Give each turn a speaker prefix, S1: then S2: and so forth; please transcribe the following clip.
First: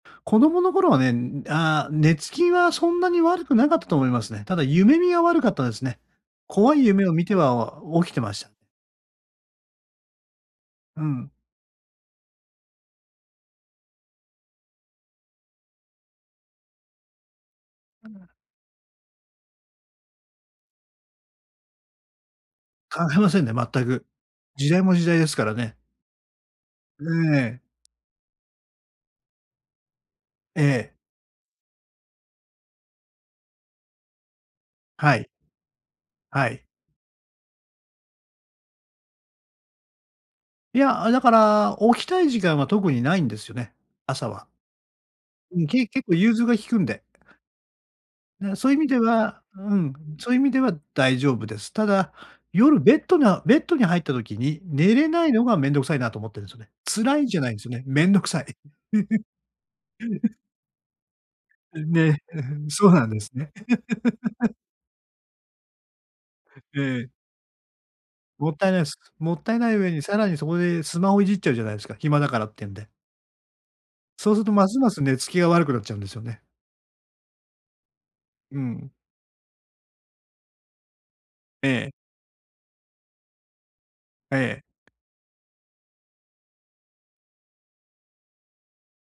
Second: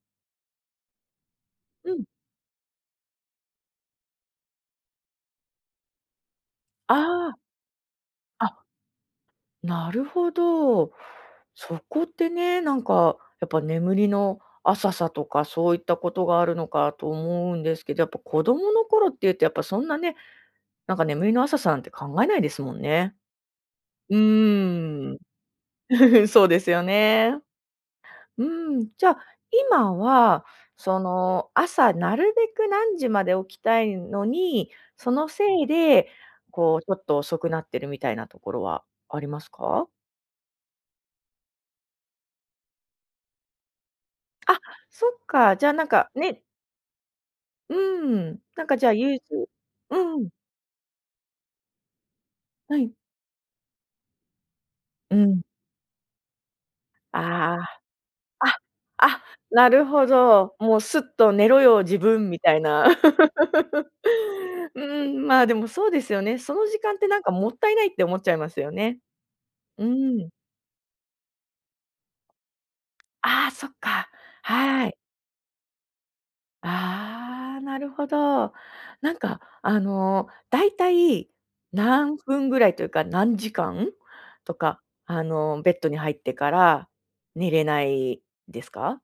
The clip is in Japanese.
S1: 子供の頃はね、ん、ああ、
S2: うん。
S1: 寝つきはそんなに悪くなかったと思いますね。ただ夢見が悪かったですね。怖い夢を見
S2: あ
S1: て
S2: あ。
S1: は、あ、起きてました。
S2: あなるほど。
S1: うん。
S2: そこってね、なんかやっぱ眠りの浅さとかそういったことがあるのかと思うんですけど、や
S1: う
S2: っぱ
S1: ん。
S2: 子供の頃っていうとやっぱそんなね、なんか眠りの浅さなんて考えないですもん
S1: 考は
S2: ね。
S1: えませんね全く、
S2: う
S1: 時代も時
S2: ー
S1: 代
S2: ん。
S1: ですからね。
S2: そうですよね。
S1: ええ。
S2: うーん。じゃ、今は、
S1: ええ。
S2: その、朝なるべく何時まで起きたいのに、そ
S1: はい。
S2: のせいで、
S1: はい。
S2: こうちょっと遅くなってるみたいなところはありますか？
S1: いや、あ、だから、起きたい時間は特にないんですよね、朝は。
S2: あ、そっか、
S1: う
S2: じ
S1: ん。
S2: ゃあ
S1: け
S2: なん
S1: 結
S2: か、
S1: 構融
S2: ね。
S1: 通が利くんで。
S2: うーん。
S1: だか、
S2: なん
S1: そういう
S2: か
S1: 意
S2: じ
S1: 味
S2: ゃあ
S1: で
S2: ゆい
S1: は、
S2: つ
S1: うん。
S2: う
S1: そ
S2: ん。
S1: ういう意味では大丈夫です。ただ、
S2: は
S1: 夜、
S2: い。
S1: ベットなベットに入った時に寝れ
S2: う
S1: ない
S2: ん。
S1: のがめんどくさいなと思ってんですよね。辛いんじゃない
S2: あ
S1: んすね、めんどくさい。
S2: あ、あ、あ、なるほ ど。もう、すっと寝ろよ、
S1: ん
S2: 自
S1: ね、
S2: 分み
S1: う
S2: た
S1: ふ
S2: い
S1: ん、
S2: な。
S1: そうなんですね。
S2: うーん。まあ、でもそうですよね。その
S1: え
S2: 時間って
S1: え。
S2: なんかもったいないって思っちゃいま
S1: もっ
S2: す
S1: たい
S2: よ
S1: ないす。
S2: ね。
S1: もったいない
S2: う
S1: 上にさ
S2: ー
S1: ら
S2: ん。
S1: にそこでスマホいじっちゃうじゃないすか、暇だからってんで。
S2: ああ、そっか、
S1: そうすと、ます
S2: は
S1: ま
S2: い。
S1: す寝つきが悪くなっちゃうんですよね。
S2: ああ、なるほど。
S1: うん。
S2: なんかあの、だいたい
S1: ええ。
S2: 何分ぐらいというか、何時間
S1: え
S2: と
S1: え。
S2: か、あの、ベットに入ってから寝れないですか？